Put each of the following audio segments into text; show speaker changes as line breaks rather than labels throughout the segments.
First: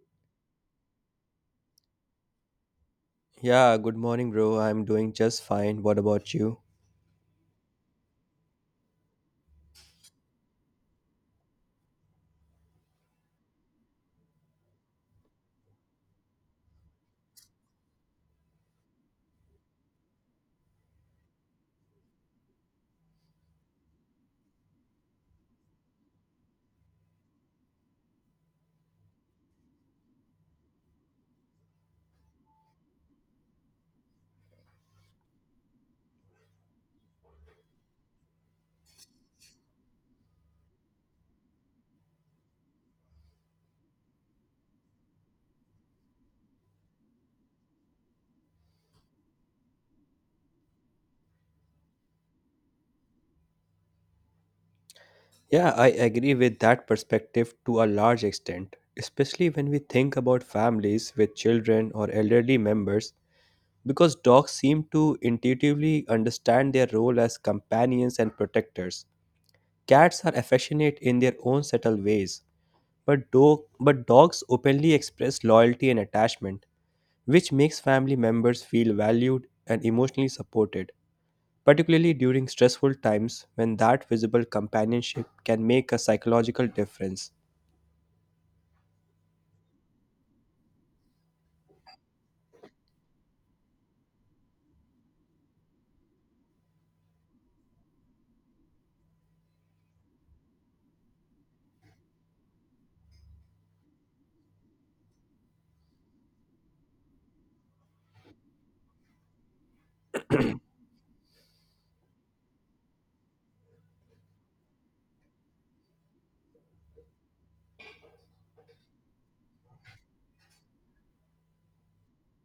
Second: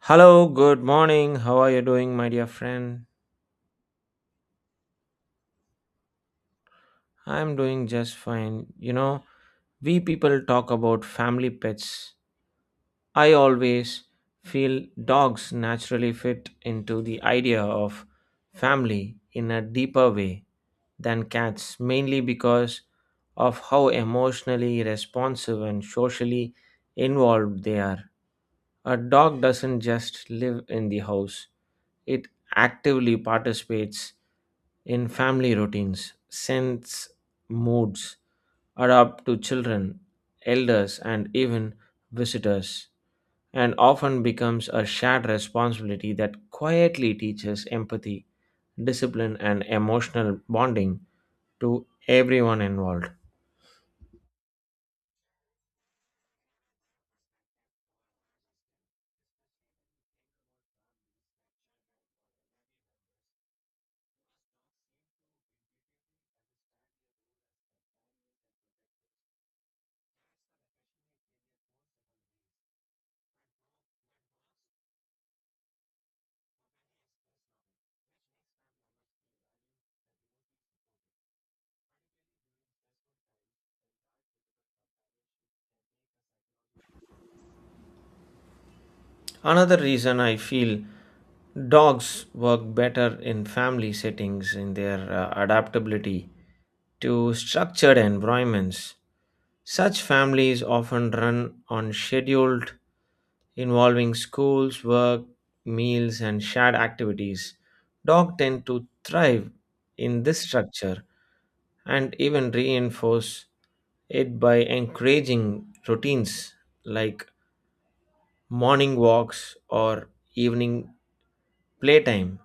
Hello, good morning. How are you doing, my dear friend?
Yeah, good morning, bro. I'm doing just fine. What about you?
I'm doing just fine. You know, we people talk about family pets. I always feel dogs naturally fit into the idea of family in a deeper way than cats, mainly because of how emotionally responsive and socially involved they are. A dog doesn't just live in the house, it actively participates in family routines, sense moods, adapt to children, elders, and even visitors, and often becomes a shared responsibility that quietly teaches empathy, discipline, and emotional bonding to everyone involved.
Yeah, I agree with that perspective to a large extent, especially when we think about families with children or elderly members, because dogs seem to intuitively understand their role as companions and protectors. Cats are affectionate in their own subtle ways, but, dogs openly express loyalty and attachment, which makes family members feel valued and emotionally supported, particularly during stressful times when that visible companionship can make a psychological difference.
Another reason I feel dogs work better in family settings in their adaptability to structured environments. Such families often run on scheduled involving schools, work, meals, and shared activities. Dogs tend to thrive in this structure and even reinforce it by encouraging routines like morning walks, or evening playtime,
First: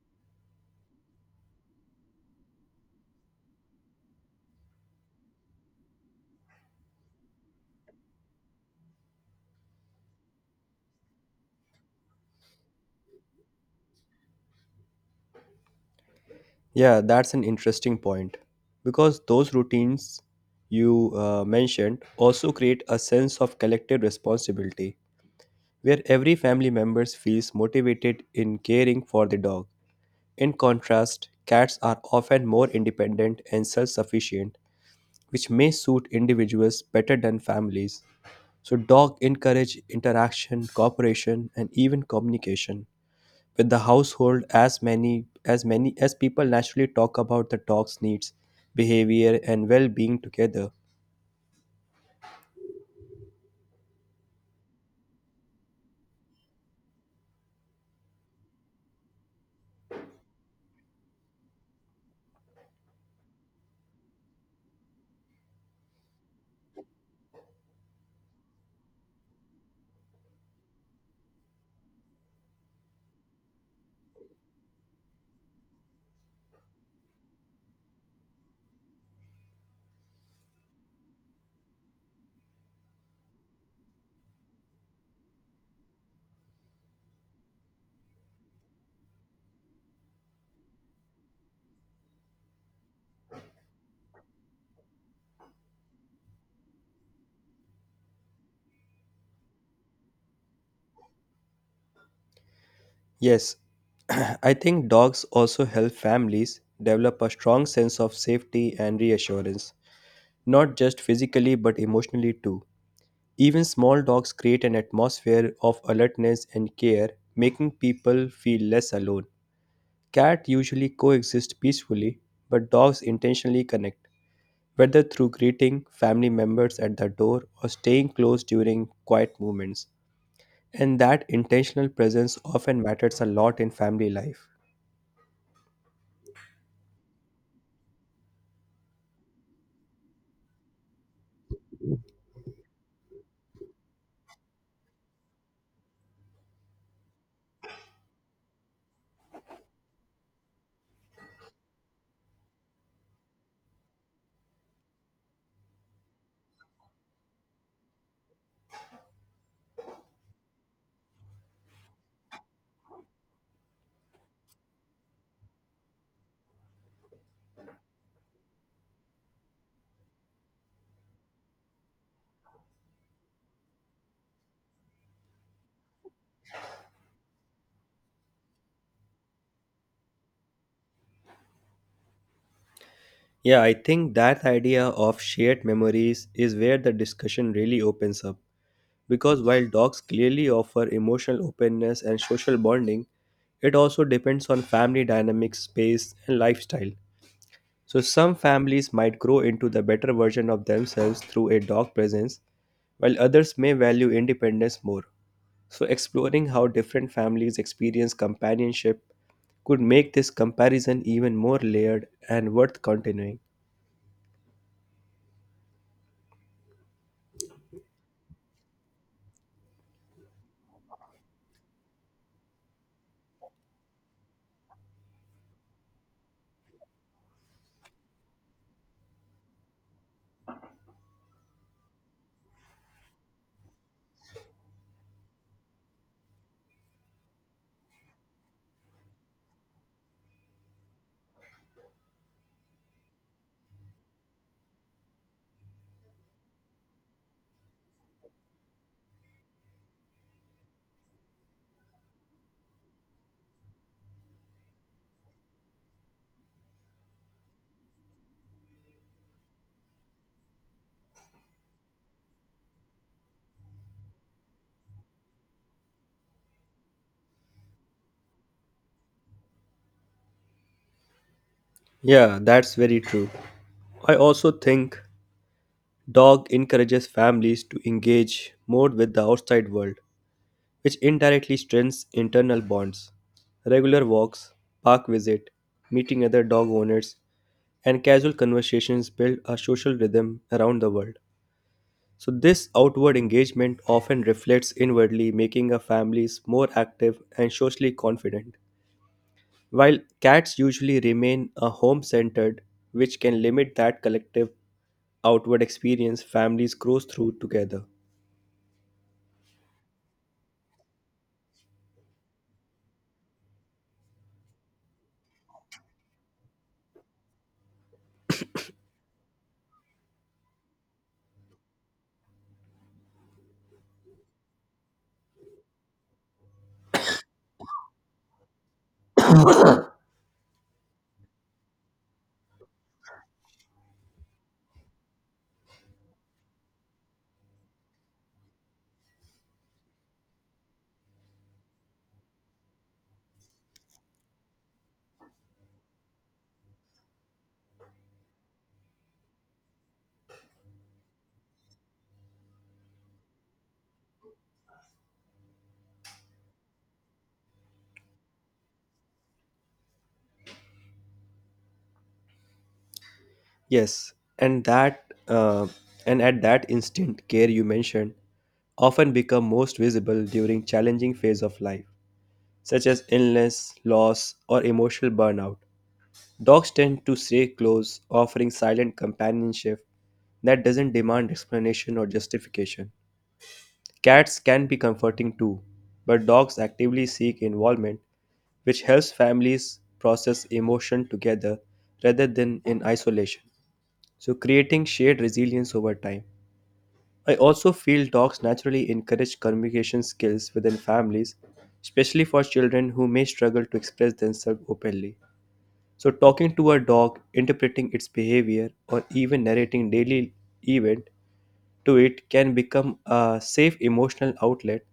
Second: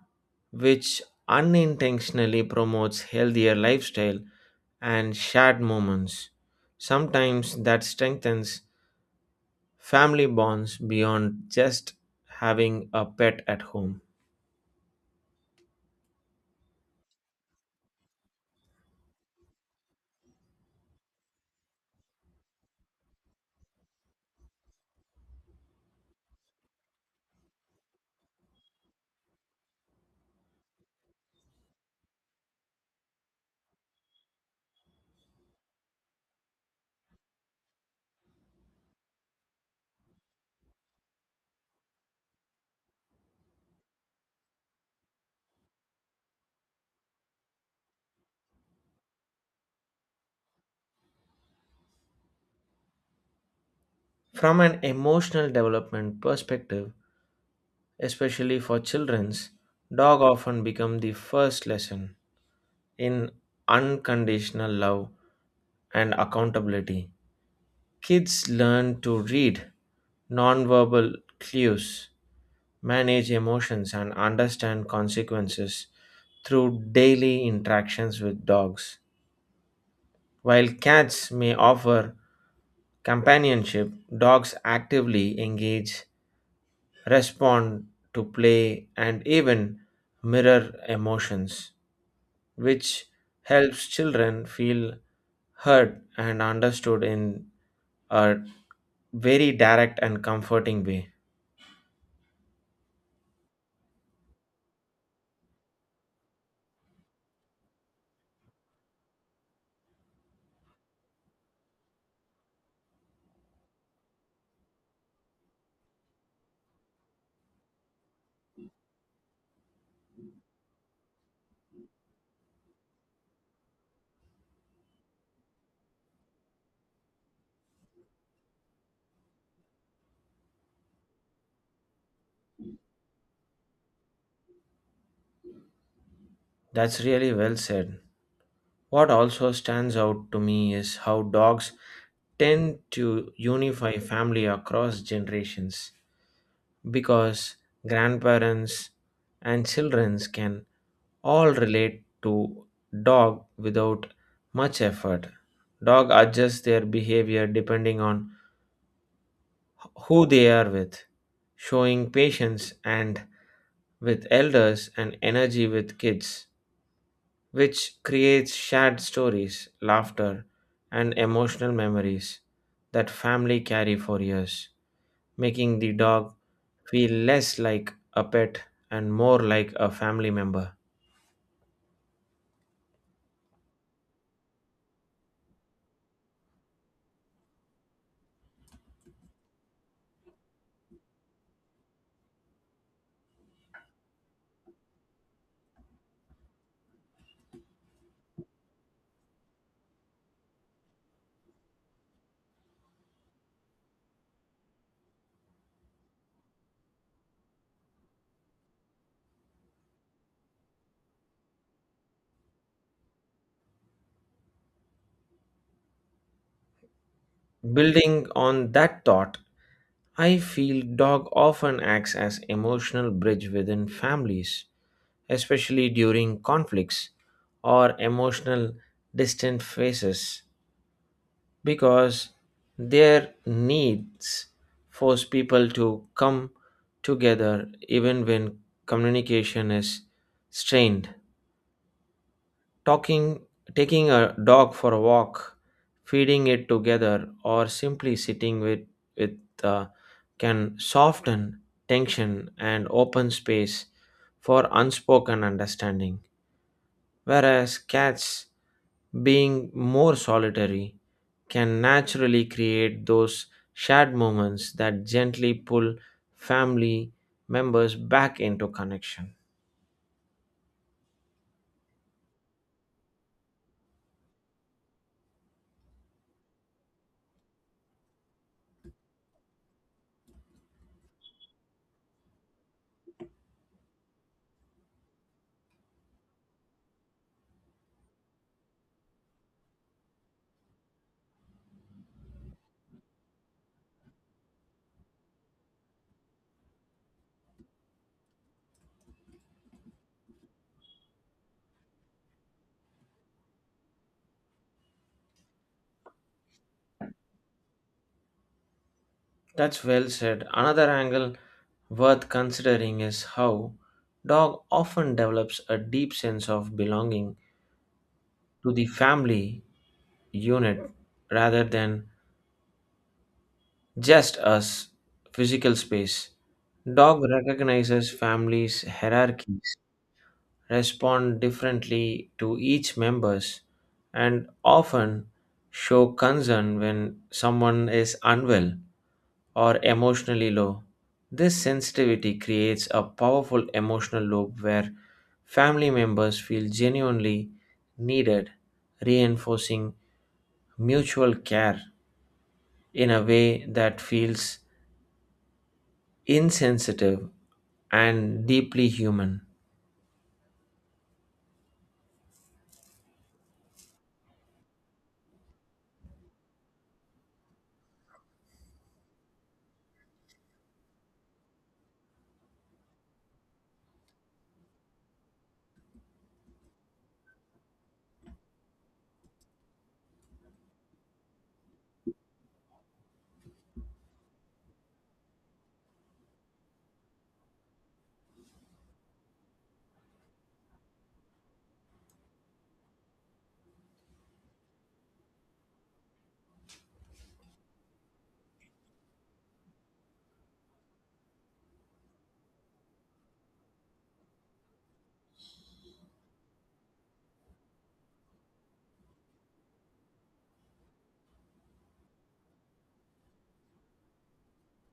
which unintentionally promotes healthier lifestyle and shared moments. Sometimes that strengthens family bonds beyond just having a pet at home.
Yeah, that's an interesting point because those routines you mentioned also create a sense of collective responsibility where every family member feels motivated in caring for the dog. In contrast, cats are often more independent and self sufficient, which may suit individuals better than families. So dog encourage interaction, cooperation, and even communication with the household as many as people naturally talk about the dog's needs, behavior, and well-being together.
From an emotional development perspective, especially for children's, dog often become the first lesson in unconditional love and accountability. Kids learn to read nonverbal clues, manage emotions, and understand consequences through daily interactions with dogs. While cats may offer companionship, dogs actively engage, respond to play, and even mirror emotions, which helps children feel heard and understood in a very direct and comforting way.
Yes, I think dogs also help families develop a strong sense of safety and reassurance, not just physically but emotionally too. Even small dogs create an atmosphere of alertness and care, making people feel less alone. Cats usually coexist peacefully, but dogs intentionally connect, whether through greeting family members at the door or staying close during quiet moments. And that intentional presence often matters a lot in family life.
That's really well said. What also stands out to me is how dogs tend to unify family across generations because grandparents and children can all relate to dog without much effort. Dog adjusts their behavior depending on who they are with, showing patience and with elders and energy with kids, which creates shared stories, laughter, and emotional memories that family carry for years, making the dog feel less like a pet and more like a family member.
Yeah, I think that idea of shared memories is where the discussion really opens up, because while dogs clearly offer emotional openness and social bonding, it also depends on family dynamics, space, and lifestyle. So some families might grow into the better version of themselves through a dog presence, while others may value independence more. So exploring how different families experience companionship could make this comparison even more layered and worth continuing.
Building on that thought, I feel dog often acts as emotional bridge within families, especially during conflicts or emotional distant phases because their needs force people to come together even when communication is strained talking taking a dog for a walk feeding it together or simply sitting with uh, can soften tension and open space for unspoken understanding whereas cats being more solitary can naturally create those shared moments that gently pull family members back into connection.
Yeah, that's very true. I also think dog encourages families to engage more with the outside world, which indirectly strengthens internal bonds. Regular walks, park visit, meeting other dog owners and casual conversations build a social rhythm around the world. So, this outward engagement often reflects inwardly, making our families more active and socially confident, while cats usually remain a home centered, which can limit that collective outward experience families grow through together.
That's well said. Another angle worth considering is how dog often develops a deep sense of belonging to the family unit rather than just as physical space. Dog recognizes families' hierarchies respond differently to each members and often show concern when someone is unwell or emotionally low. This sensitivity creates a powerful emotional loop where family members feel genuinely needed, reinforcing mutual care in a way that feels insensitive and deeply human.
Yes, and that and at that instant care you mentioned often become most visible during challenging phase of life such as illness, loss, or emotional burnout. Dogs tend to stay close, offering silent companionship that doesn't demand explanation or justification. Cats can be comforting too, but dogs actively seek involvement, which helps families process emotion together rather than in isolation, so creating shared resilience over time. I also feel talks naturally encourage communication skills within families, especially for children who may struggle to express themselves openly. So, talking to a dog, interpreting its behavior, or even narrating daily event to it can become a safe emotional outlet.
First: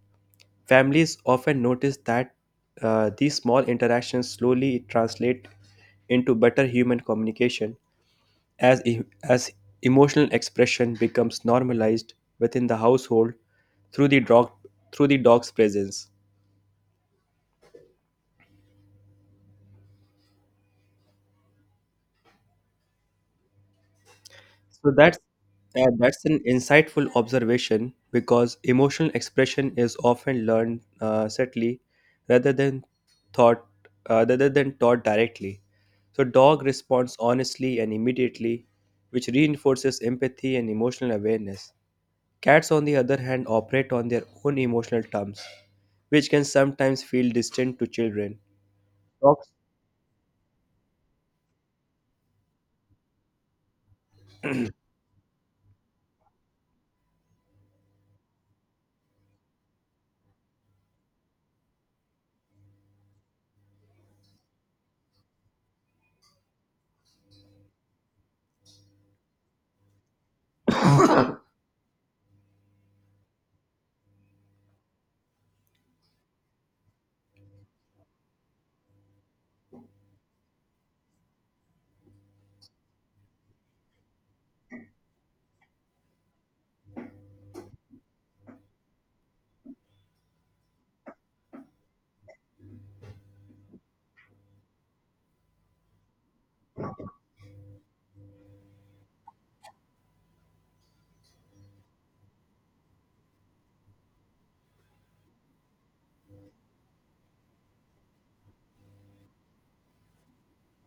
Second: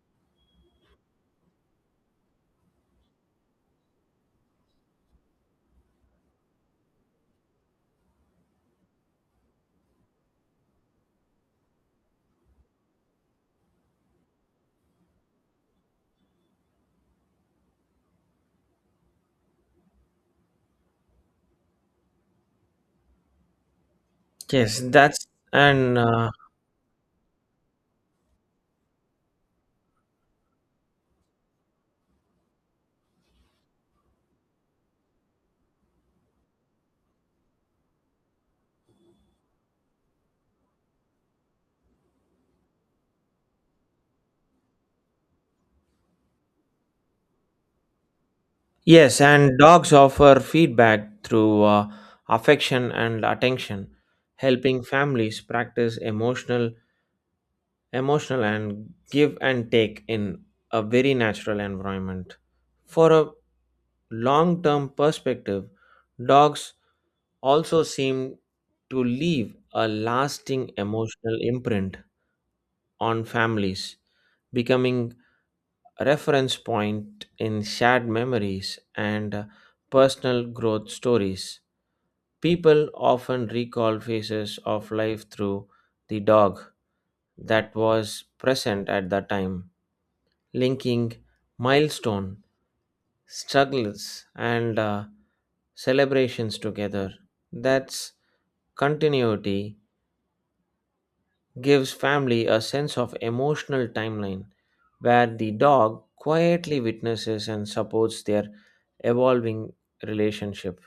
Families often notice that these small interactions slowly translate into better human communication as emotional expression becomes normalized within the household through the dog through the dog's presence.
Yes,
So
that's and
that's
uh,
an insightful observation because emotional expression is often learned subtly rather than thought rather than taught directly. So dog responds honestly and immediately, which reinforces empathy and emotional awareness. Cats, on the other hand, operate on their own emotional terms, which can sometimes feel distant to children.
Yes,
Dogs.
and dogs offer feedback through affection and attention, helping families practice emotional and give and take in a very natural environment. For a long-term perspective, dogs also seem to leave a lasting emotional imprint on families, becoming reference point in shared memories and personal growth stories. People often recall phases of life through the dog that was present at the time, linking milestone, struggles, and celebrations together. That's continuity gives family a sense of emotional timeline where the dog quietly witnesses and supports their evolving relationship.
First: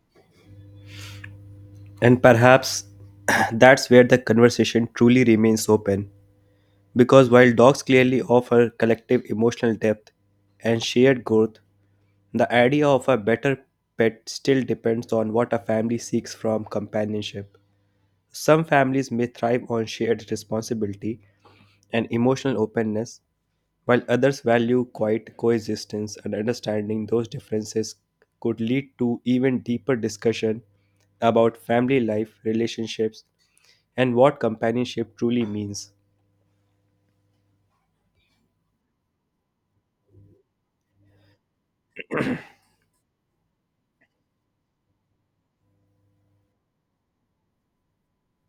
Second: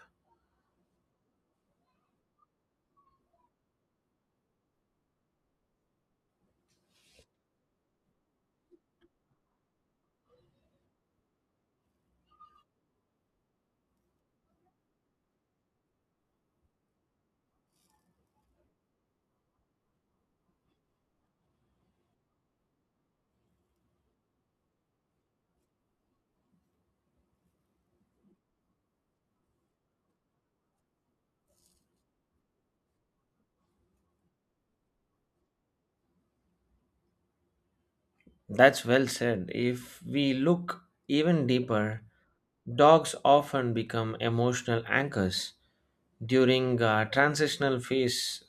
And perhaps that's where the conversation truly remains open, because while dogs clearly offer collective emotional depth and shared growth, the idea of a better pet still depends on what a family seeks from companionship. Some families may thrive on shared responsibility and emotional openness, while others value quiet coexistence, and understanding those differences could lead to even deeper discussion about family life, relationships, and what companionship truly means.
That's well said. If we look even deeper, dogs often become emotional anchors during a transitional phase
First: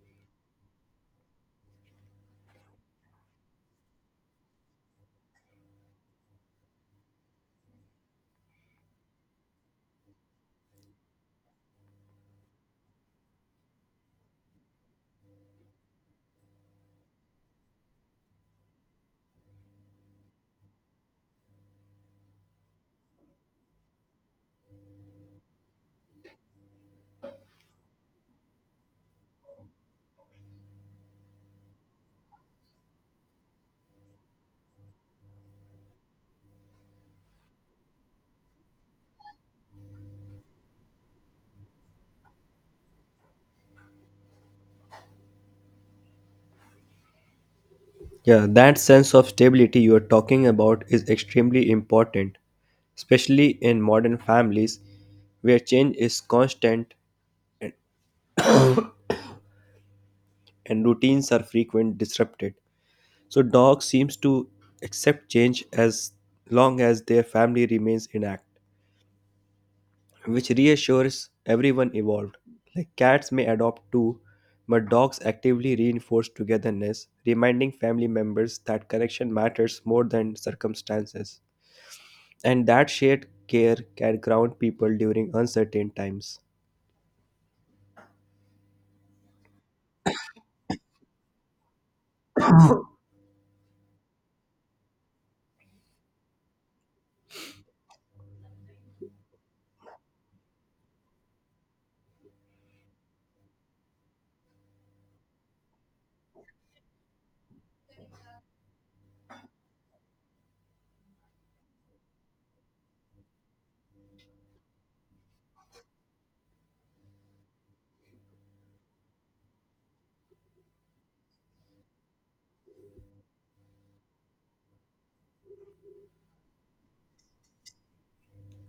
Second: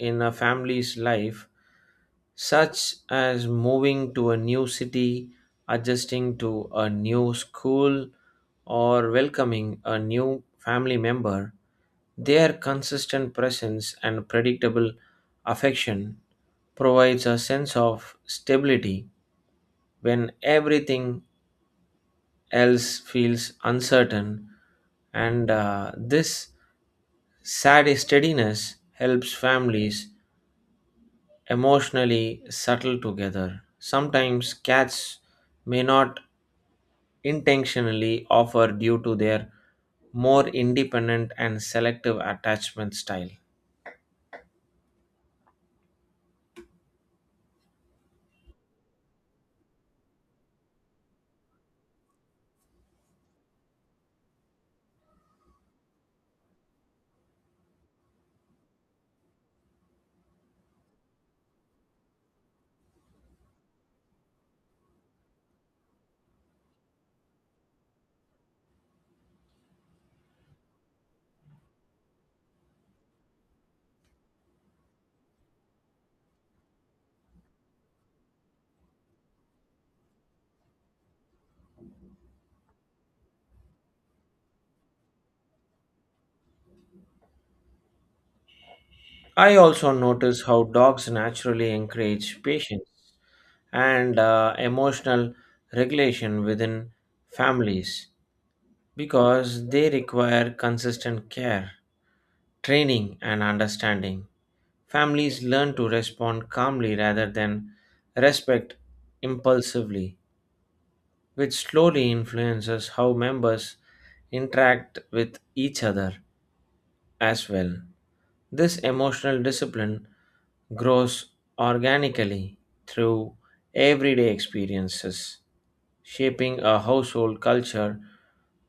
in a family's life such as moving to a new city, adjusting to a new school, or welcoming a new family member. Their consistent presence and predictable affection provides a sense of stability when everything else feels uncertain, and this sad steadiness helps families emotionally subtle together. Sometimes cats may not intentionally offer due to their more independent and selective attachment style.
Yeah, that sense of stability you are talking about is extremely important, especially in modern families where change is constant and routines are frequent disrupted. So dog seems to accept change as long as their family remains intact, which reassures everyone involved. Like cats may adopt too, but dogs actively reinforce togetherness, reminding family members that connection matters more than circumstances. And that shared care can ground people during uncertain times.
I also notice how dogs naturally encourage patience and emotional regulation within families because they require consistent care, training and understanding. Families learn to respond calmly rather than respect impulsively, which slowly influences how members interact with each other as well. This emotional discipline grows organically through everyday experiences, shaping a household culture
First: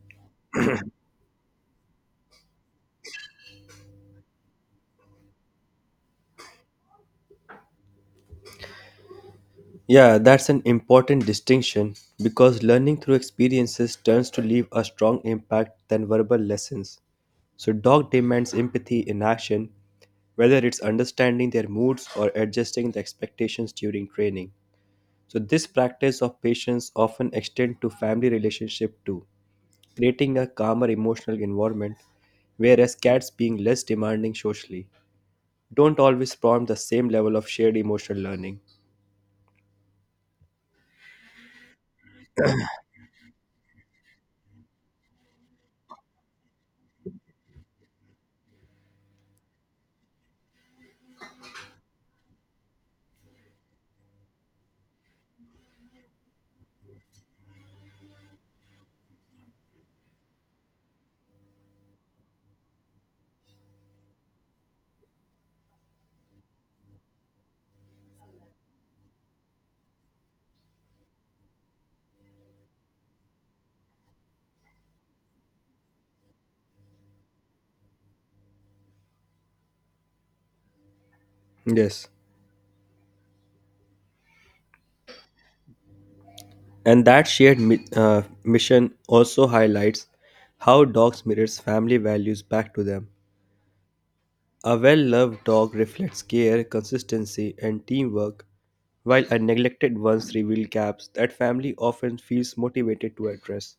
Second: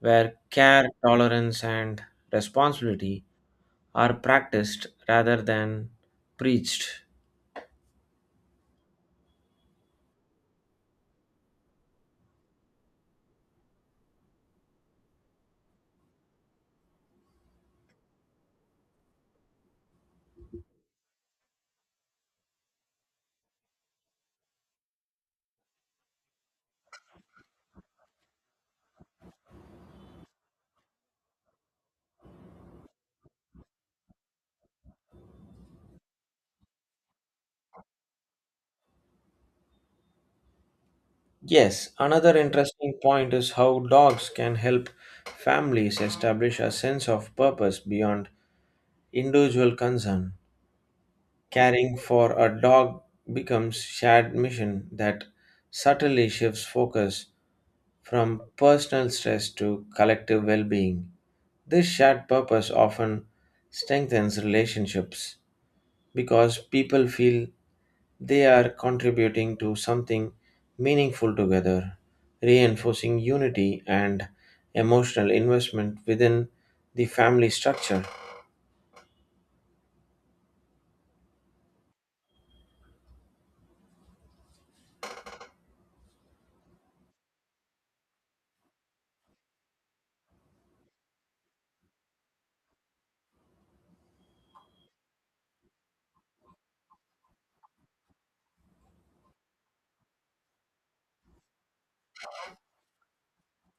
where care, tolerance, and responsibility are practiced rather than preached.
Yeah, that's an important distinction because learning through experiences turns to leave a strong impact than verbal lessons. So, dog demands empathy in action, whether it's understanding their moods or adjusting the expectations during training. So this practice of patience often extends to family relationship too, creating a calmer emotional environment, whereas cats being less demanding socially don't always prompt the same level of shared emotional learning.
Yes, another interesting point is how dogs can help families establish a sense of purpose beyond individual concern. Caring for a dog becomes shared mission that subtly shifts focus from personal stress to collective well-being. This shared purpose often strengthens relationships because people feel they are contributing to something meaningful together, reinforcing unity and emotional investment within the family structure.
Yes. And that shared mission also highlights how dogs mirrors family values back to them. A well-loved dog reflects care, consistency, and teamwork, while a neglected ones reveal gaps that family often feels motivated to address.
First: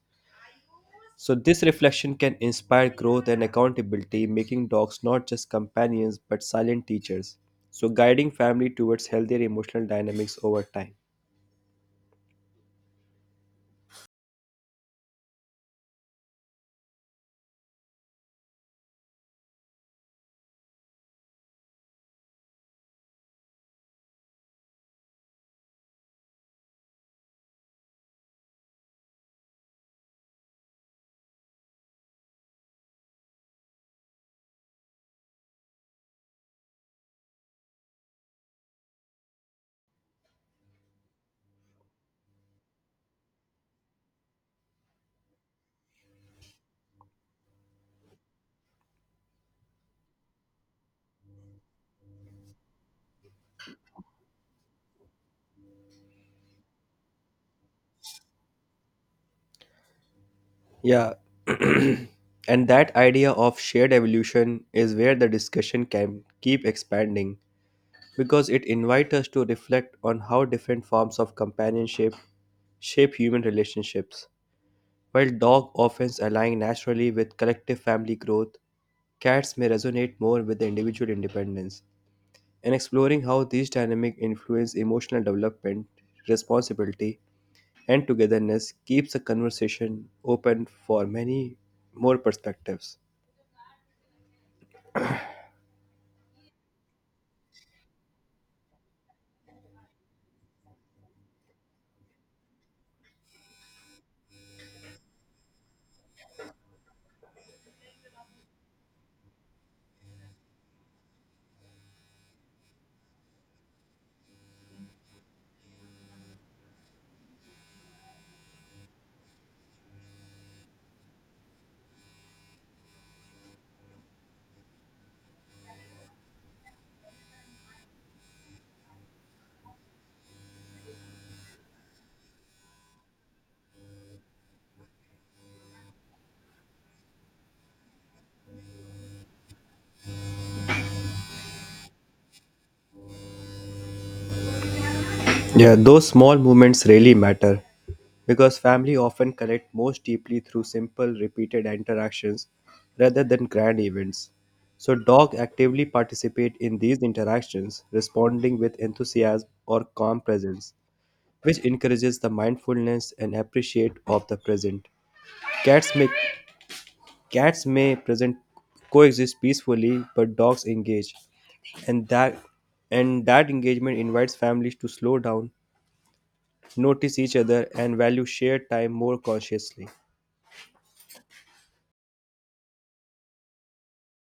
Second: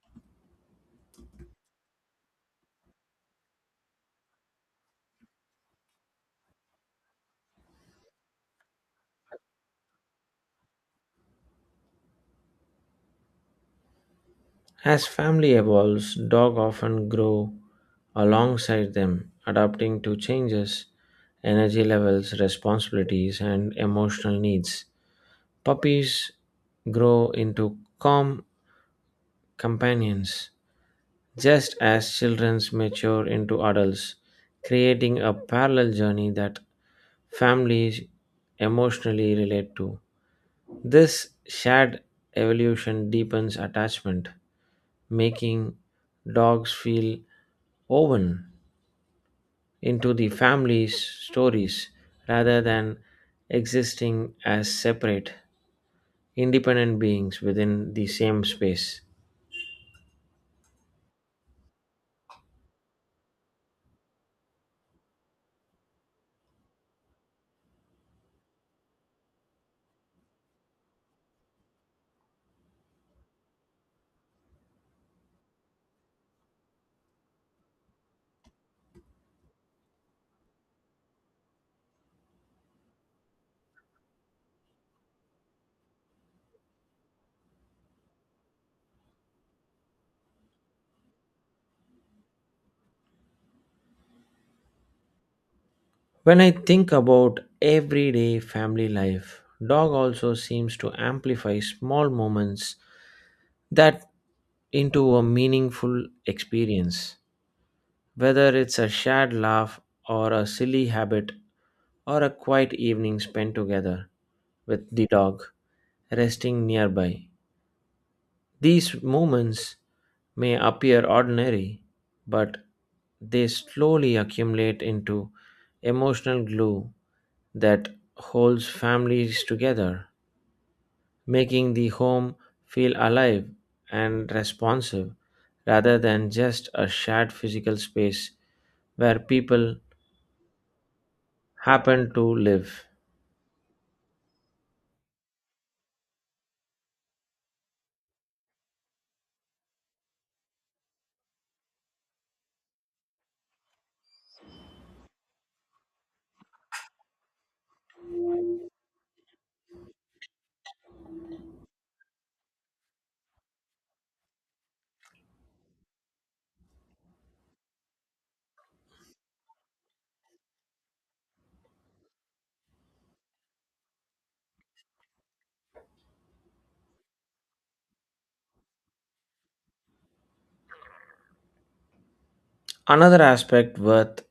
So, this reflection can inspire growth and accountability, making dogs not just companions but silent teachers. So, guiding family towards healthier emotional dynamics over time.
As family evolves, dogs often grow alongside them, adapting to changes, energy levels, responsibilities, and emotional needs. Puppies grow into calm companions, just as children mature into adults, creating a parallel journey that families emotionally relate to. This shared evolution deepens attachment, making dogs feel woven into the family's stories rather than existing as separate, independent beings within the same space.
Yeah. And that idea of shared evolution is where the discussion can keep expanding, because it invites us to reflect on how different forms of companionship shape human relationships. While dog often align naturally with collective family growth, cats may resonate more with the individual independence. In exploring how these dynamics influence emotional development, responsibility, and togetherness keeps the conversation open for many more perspectives.
When I think about everyday family life, dog also seems to amplify small moments that into a meaningful experience. Whether it's a shared laugh or a silly habit or a quiet evening spent together with the dog resting nearby. These moments may appear ordinary, but they slowly accumulate into emotional glue that holds families together, making the home feel alive and responsive rather than just a shared physical space where people happen to live.
Yeah, those small movements really matter, because family often connect most deeply through simple, repeated interactions rather than grand events. So, dogs actively participate in these interactions, responding with enthusiasm or calm presence, which encourages the mindfulness and appreciate of the present. Cats may cats may present coexist peacefully, but dogs engage, and that engagement invites families to slow down, notice each other, and value shared time more consciously.
Another aspect worth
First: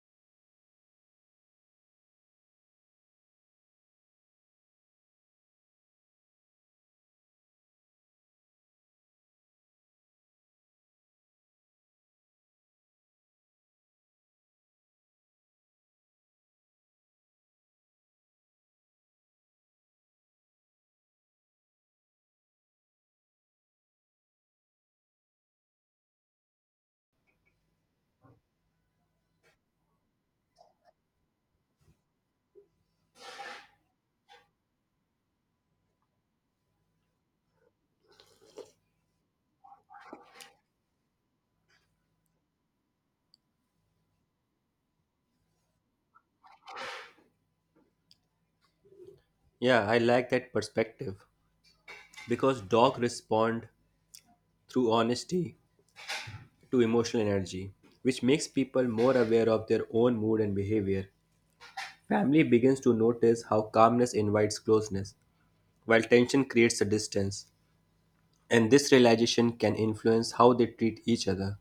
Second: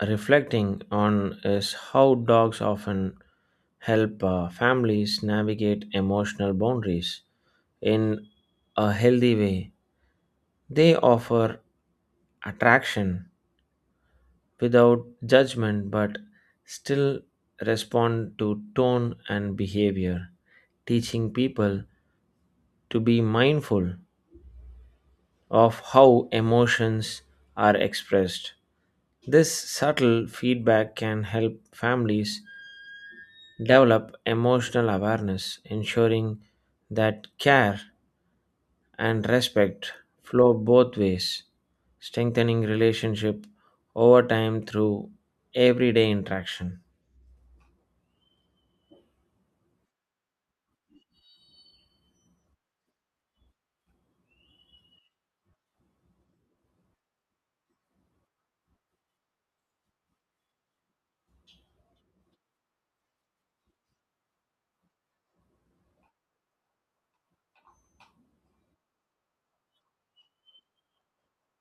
reflecting on is how dogs often help families navigate emotional boundaries in a healthy way. They offer attraction, without judgment but still respond to tone and behavior, teaching people to be mindful of how emotions are expressed. This subtle feedback can help families develop emotional awareness, ensuring that care and respect flow both ways, strengthening relationship over time through everyday interaction.
Yeah, I like that perspective because dogs respond through honesty to emotional energy, which makes people more aware of their own mood and behavior. Family begins to notice how calmness invites closeness, while tension creates a distance, and this realization can influence how they treat each other.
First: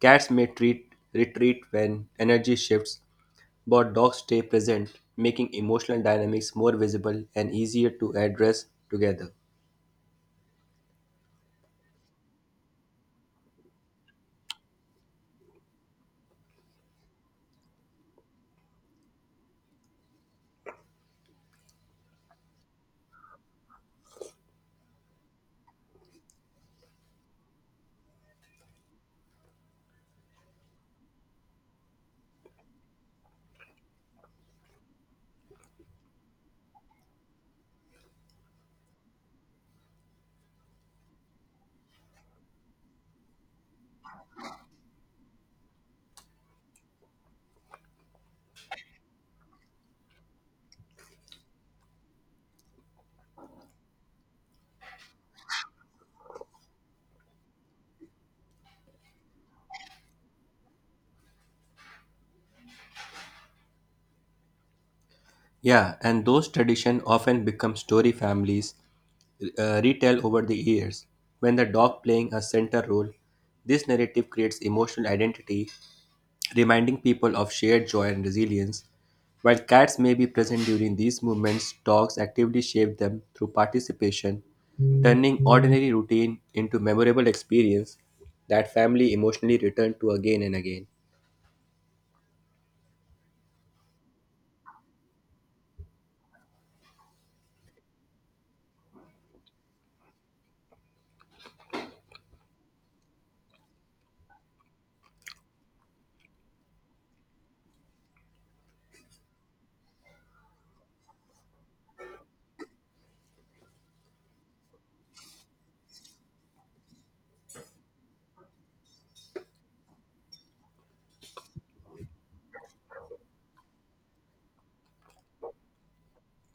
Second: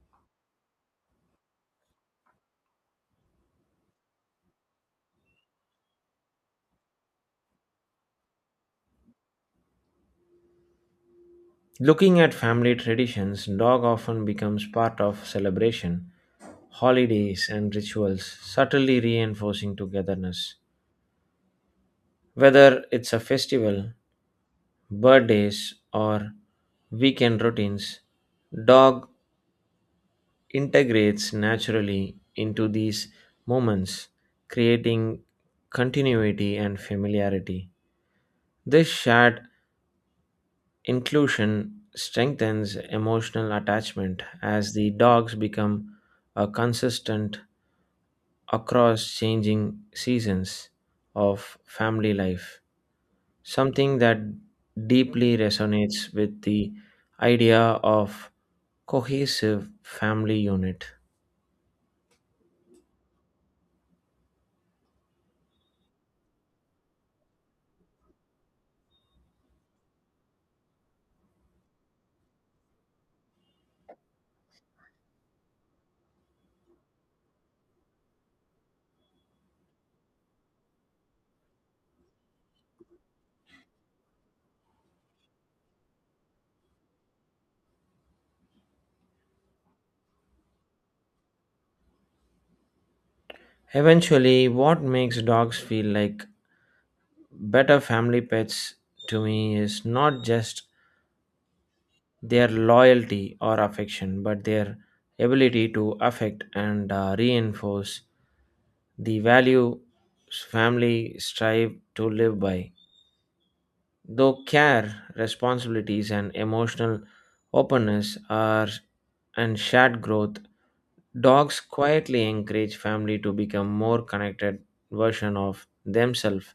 Cats may treat retreat when energy shifts, but dogs stay present, making emotional dynamics more visible and easier to address together.
Looking at family traditions, dog often becomes part of celebration, holidays, and rituals, subtly reinforcing togetherness. Whether it's a festival, birthdays, or weekend routines, dog integrates naturally into these moments, creating continuity and familiarity. This shared inclusion strengthens emotional attachment as the dogs become a consistent across changing seasons of family life, something that deeply resonates with the idea of cohesive family unit.
Yeah, and those traditions often become story families retell over the years. When the dog playing a center role, this narrative creates emotional identity, reminding people of shared joy and resilience. While cats may be present during these movements, dogs actively shape them through participation, turning ordinary routine into memorable experience that family emotionally return to again and again.
Eventually, what makes dogs feel like better family pets to me is not just their loyalty or affection, but their ability to affect and reinforce the value family strive to live by. Though care, responsibilities, and emotional openness are and shared growth, dogs quietly encourage family to become more connected version of themselves,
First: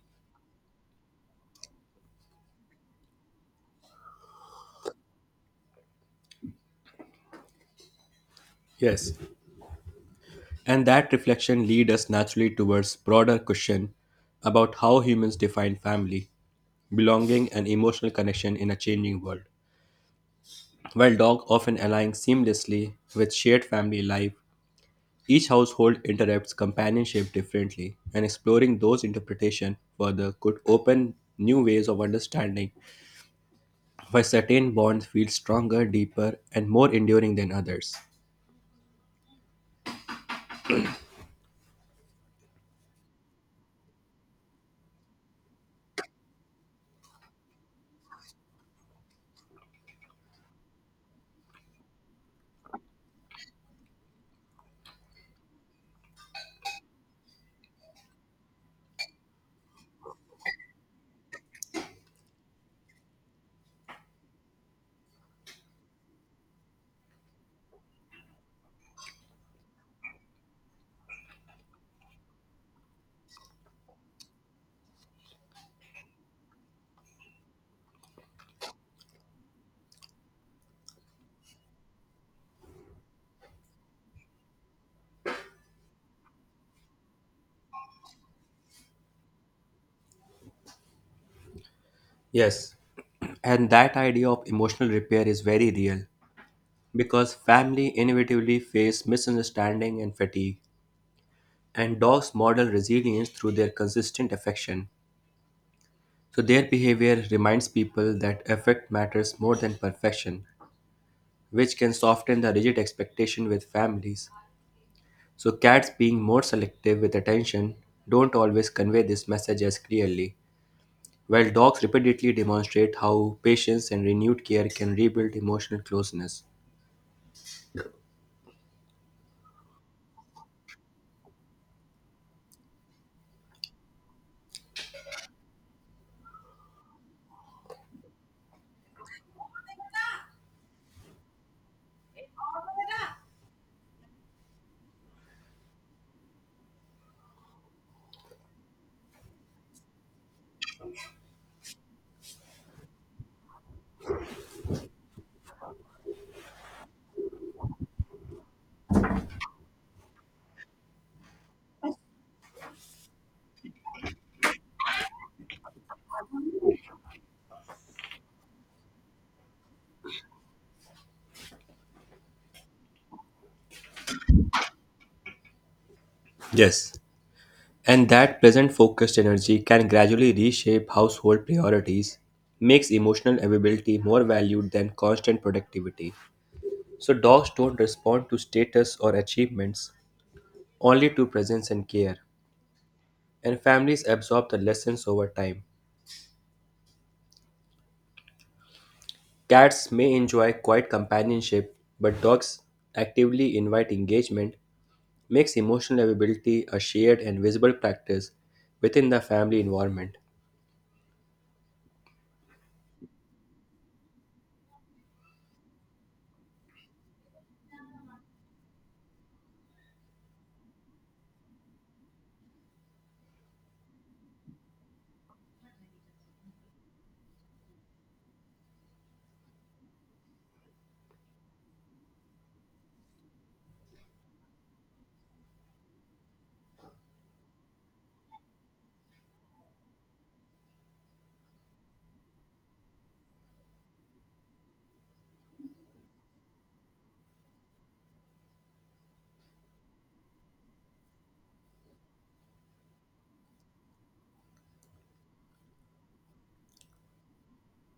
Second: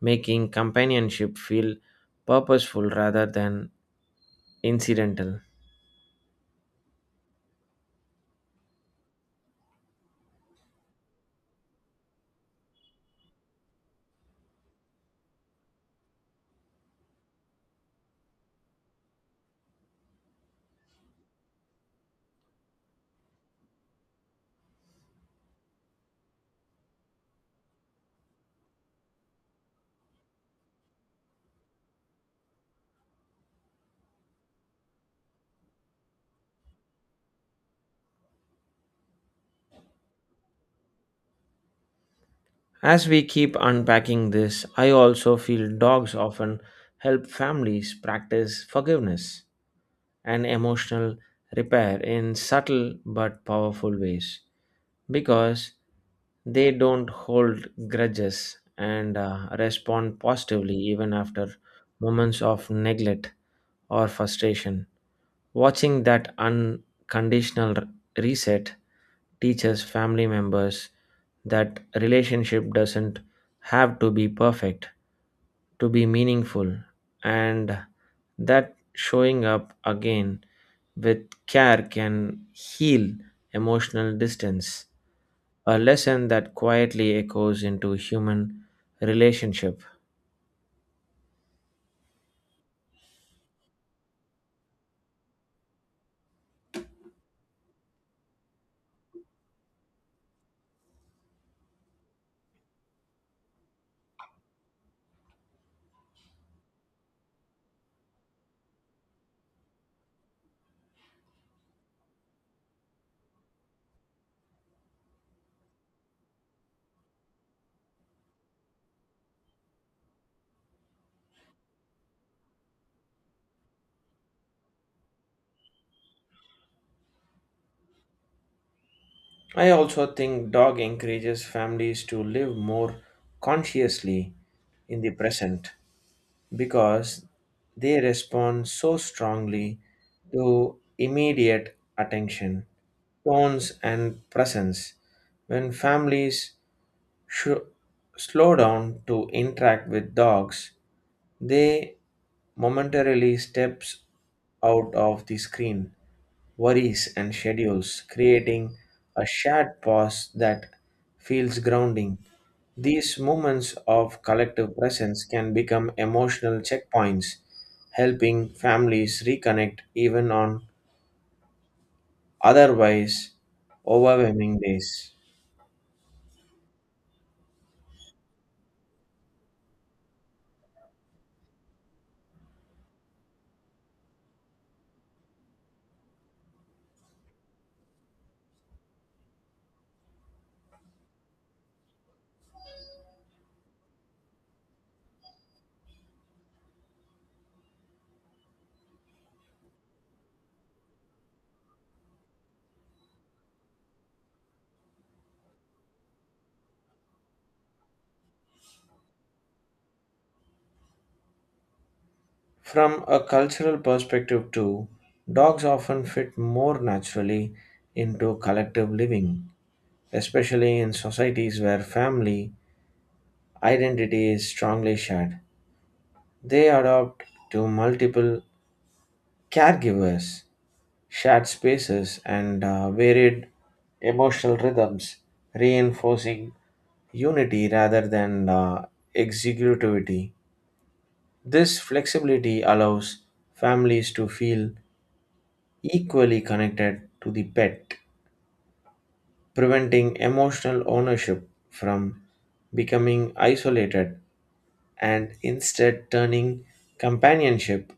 making companionship feel purposeful rather than incidental.
Yes. And that reflection leads us naturally towards broader question about how humans define family, belonging and emotional connection in a changing world. While dogs often align seamlessly with shared family life, each household interprets companionship differently, and exploring those interpretations further could open new ways of understanding why certain bonds feel stronger, deeper, and more enduring than others.
As we keep unpacking this, I also feel dogs often help families practice forgiveness and emotional repair in subtle but powerful ways because they don't hold grudges and respond positively even after moments of neglect or frustration. Watching that unconditional reset teaches family members that relationship doesn't have to be perfect to be meaningful and that showing up again with care can heal emotional distance, a lesson that quietly echoes into human relationship.
Yes, and that idea of emotional repair is very real because family inevitably face misunderstanding and fatigue, and dogs model resilience through their consistent affection. So their behavior reminds people that affect matters more than perfection, which can soften the rigid expectation with families. So cats being more selective with attention don't always convey this message as clearly, while dogs repeatedly demonstrate how patience and renewed care can rebuild emotional closeness.
I also think dog encourages families to live more consciously in the present because they respond so strongly to immediate attention, tones, and presence. When families sh- slow down to interact with dogs, they momentarily steps out of the screen worries, and schedules, creating a shared pause that feels grounding. These moments of collective presence can become emotional checkpoints, helping families reconnect even on otherwise overwhelming days.
Yes. And that present focused energy can gradually reshape household priorities, makes emotional availability more valued than constant productivity. So, dogs don't respond to status or achievements, only to presence and care, and families absorb the lessons over time. Cats may enjoy quiet companionship, but dogs actively invite engagement, makes emotional availability a shared and visible practice within the family environment.
From a cultural perspective, too, dogs often fit more naturally into collective living, especially in societies where family identity is strongly shared. They adapt to multiple caregivers, shared spaces, and varied emotional rhythms, reinforcing unity rather than executivity. This flexibility allows families to feel equally connected to the pet, preventing emotional ownership from becoming isolated and instead turning companionship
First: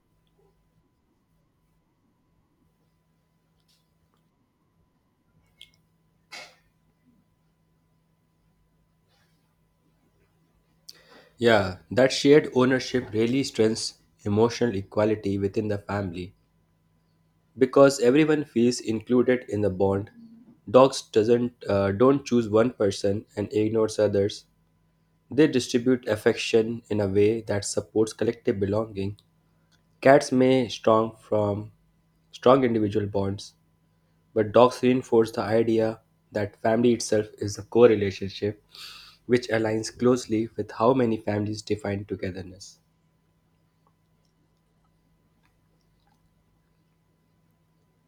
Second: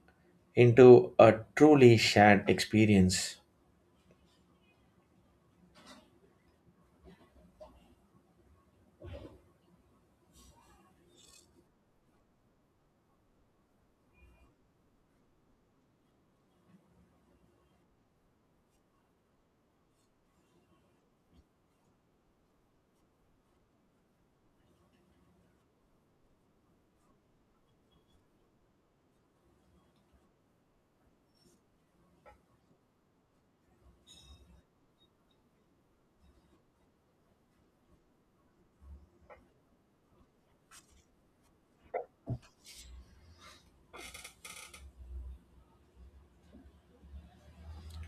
into a truly shared experience.
Yeah, that shared ownership really strengthens emotional equality within the family because everyone feels included in the bond. Dogs doesn't don't choose one person and ignores others. They distribute affection in a way that supports collective belonging. Cats may strong individual bonds, but dogs reinforce the idea that family itself is a core relationship, which aligns closely with how many families define togetherness.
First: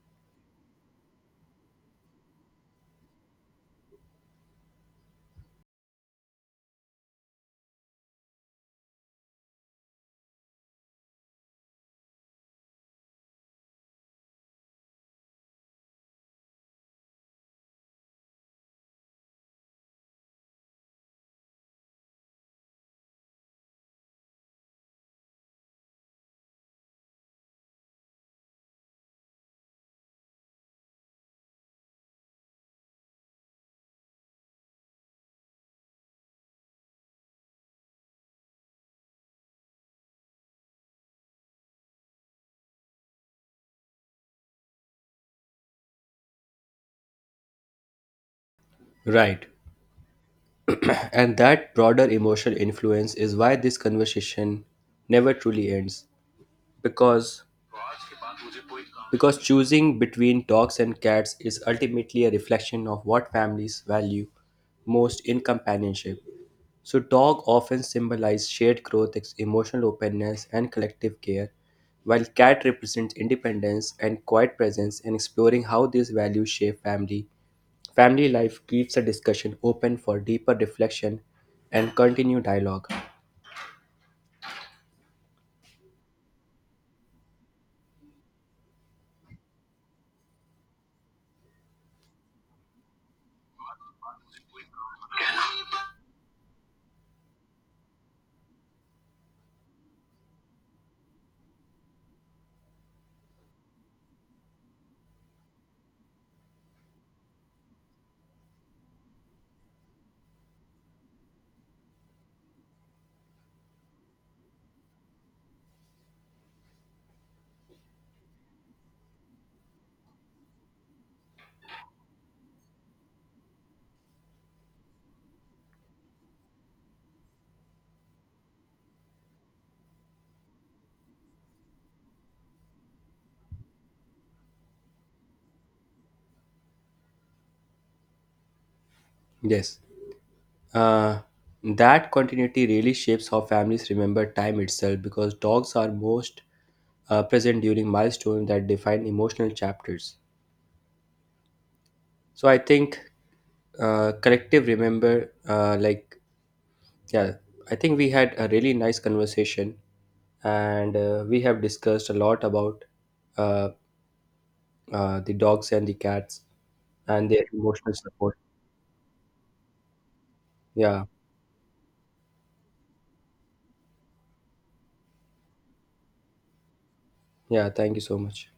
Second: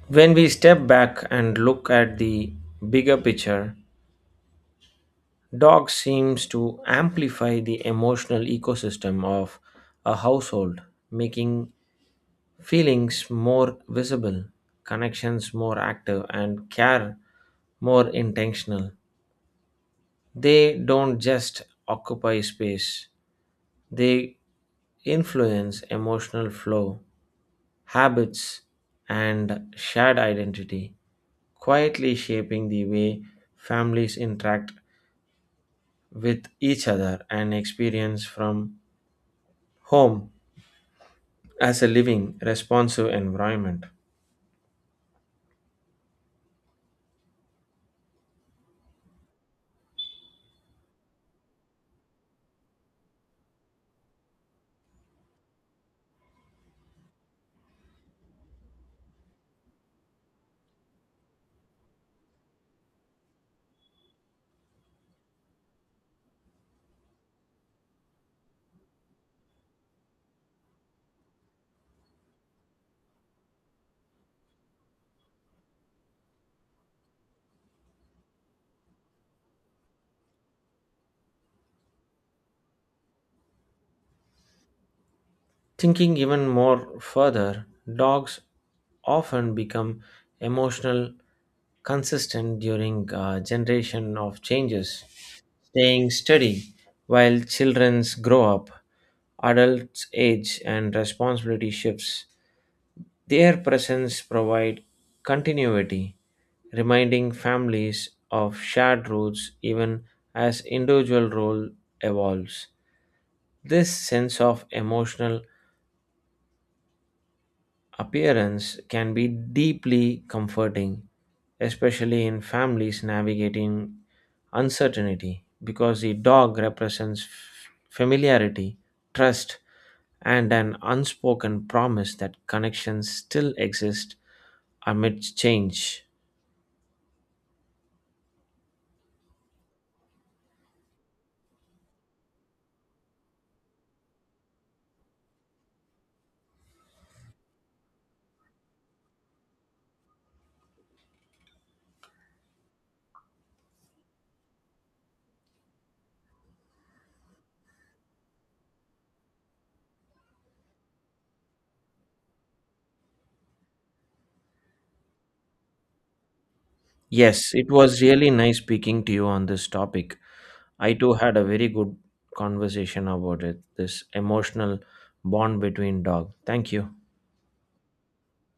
When we step back and look at the bigger picture, dog seems to amplify the emotional ecosystem of a household, making feelings more visible, connections more active, and care more intentional. They don't just occupy space, they influence emotional flow habits, and shared identity, quietly shaping the way families interact with each other and experience from home as a living, responsive environment.
Right. And that broader emotional influence is why this conversation never truly ends, Because because choosing between dogs and cats is ultimately a reflection of what families value most in companionship. So, dog often symbolize shared growth, emotional openness, and collective care, while cat represents independence and quiet presence. And exploring how these values shape family life keeps the discussion open for deeper reflection and continued dialogue.
Thinking even more further, dogs often become emotional consistent during a generation of changes, staying steady while childrens grow up, adults age, and responsibility shifts. Their presence provide continuity, reminding families of shared roots even as individual role evolves. This sense of emotional appearance can be deeply comforting, especially in families navigating uncertainty, because the dog represents familiarity, trust, and an unspoken promise that connections still exist amidst change.
Yes. Uh, that continuity really shapes how families remember time itself because dogs are most present during milestones that define emotional chapters. So I think uh, collective remember, uh, like, yeah, I think we had a really nice conversation and we have discussed a lot about uh, the dogs and the cats and their
Yes, it
emotional
was really
support.
nice speaking to you on this topic. I
Yeah,
too had a very good conversation about it, this emotional bond between dog. Thank you.
yeah, thank you so much.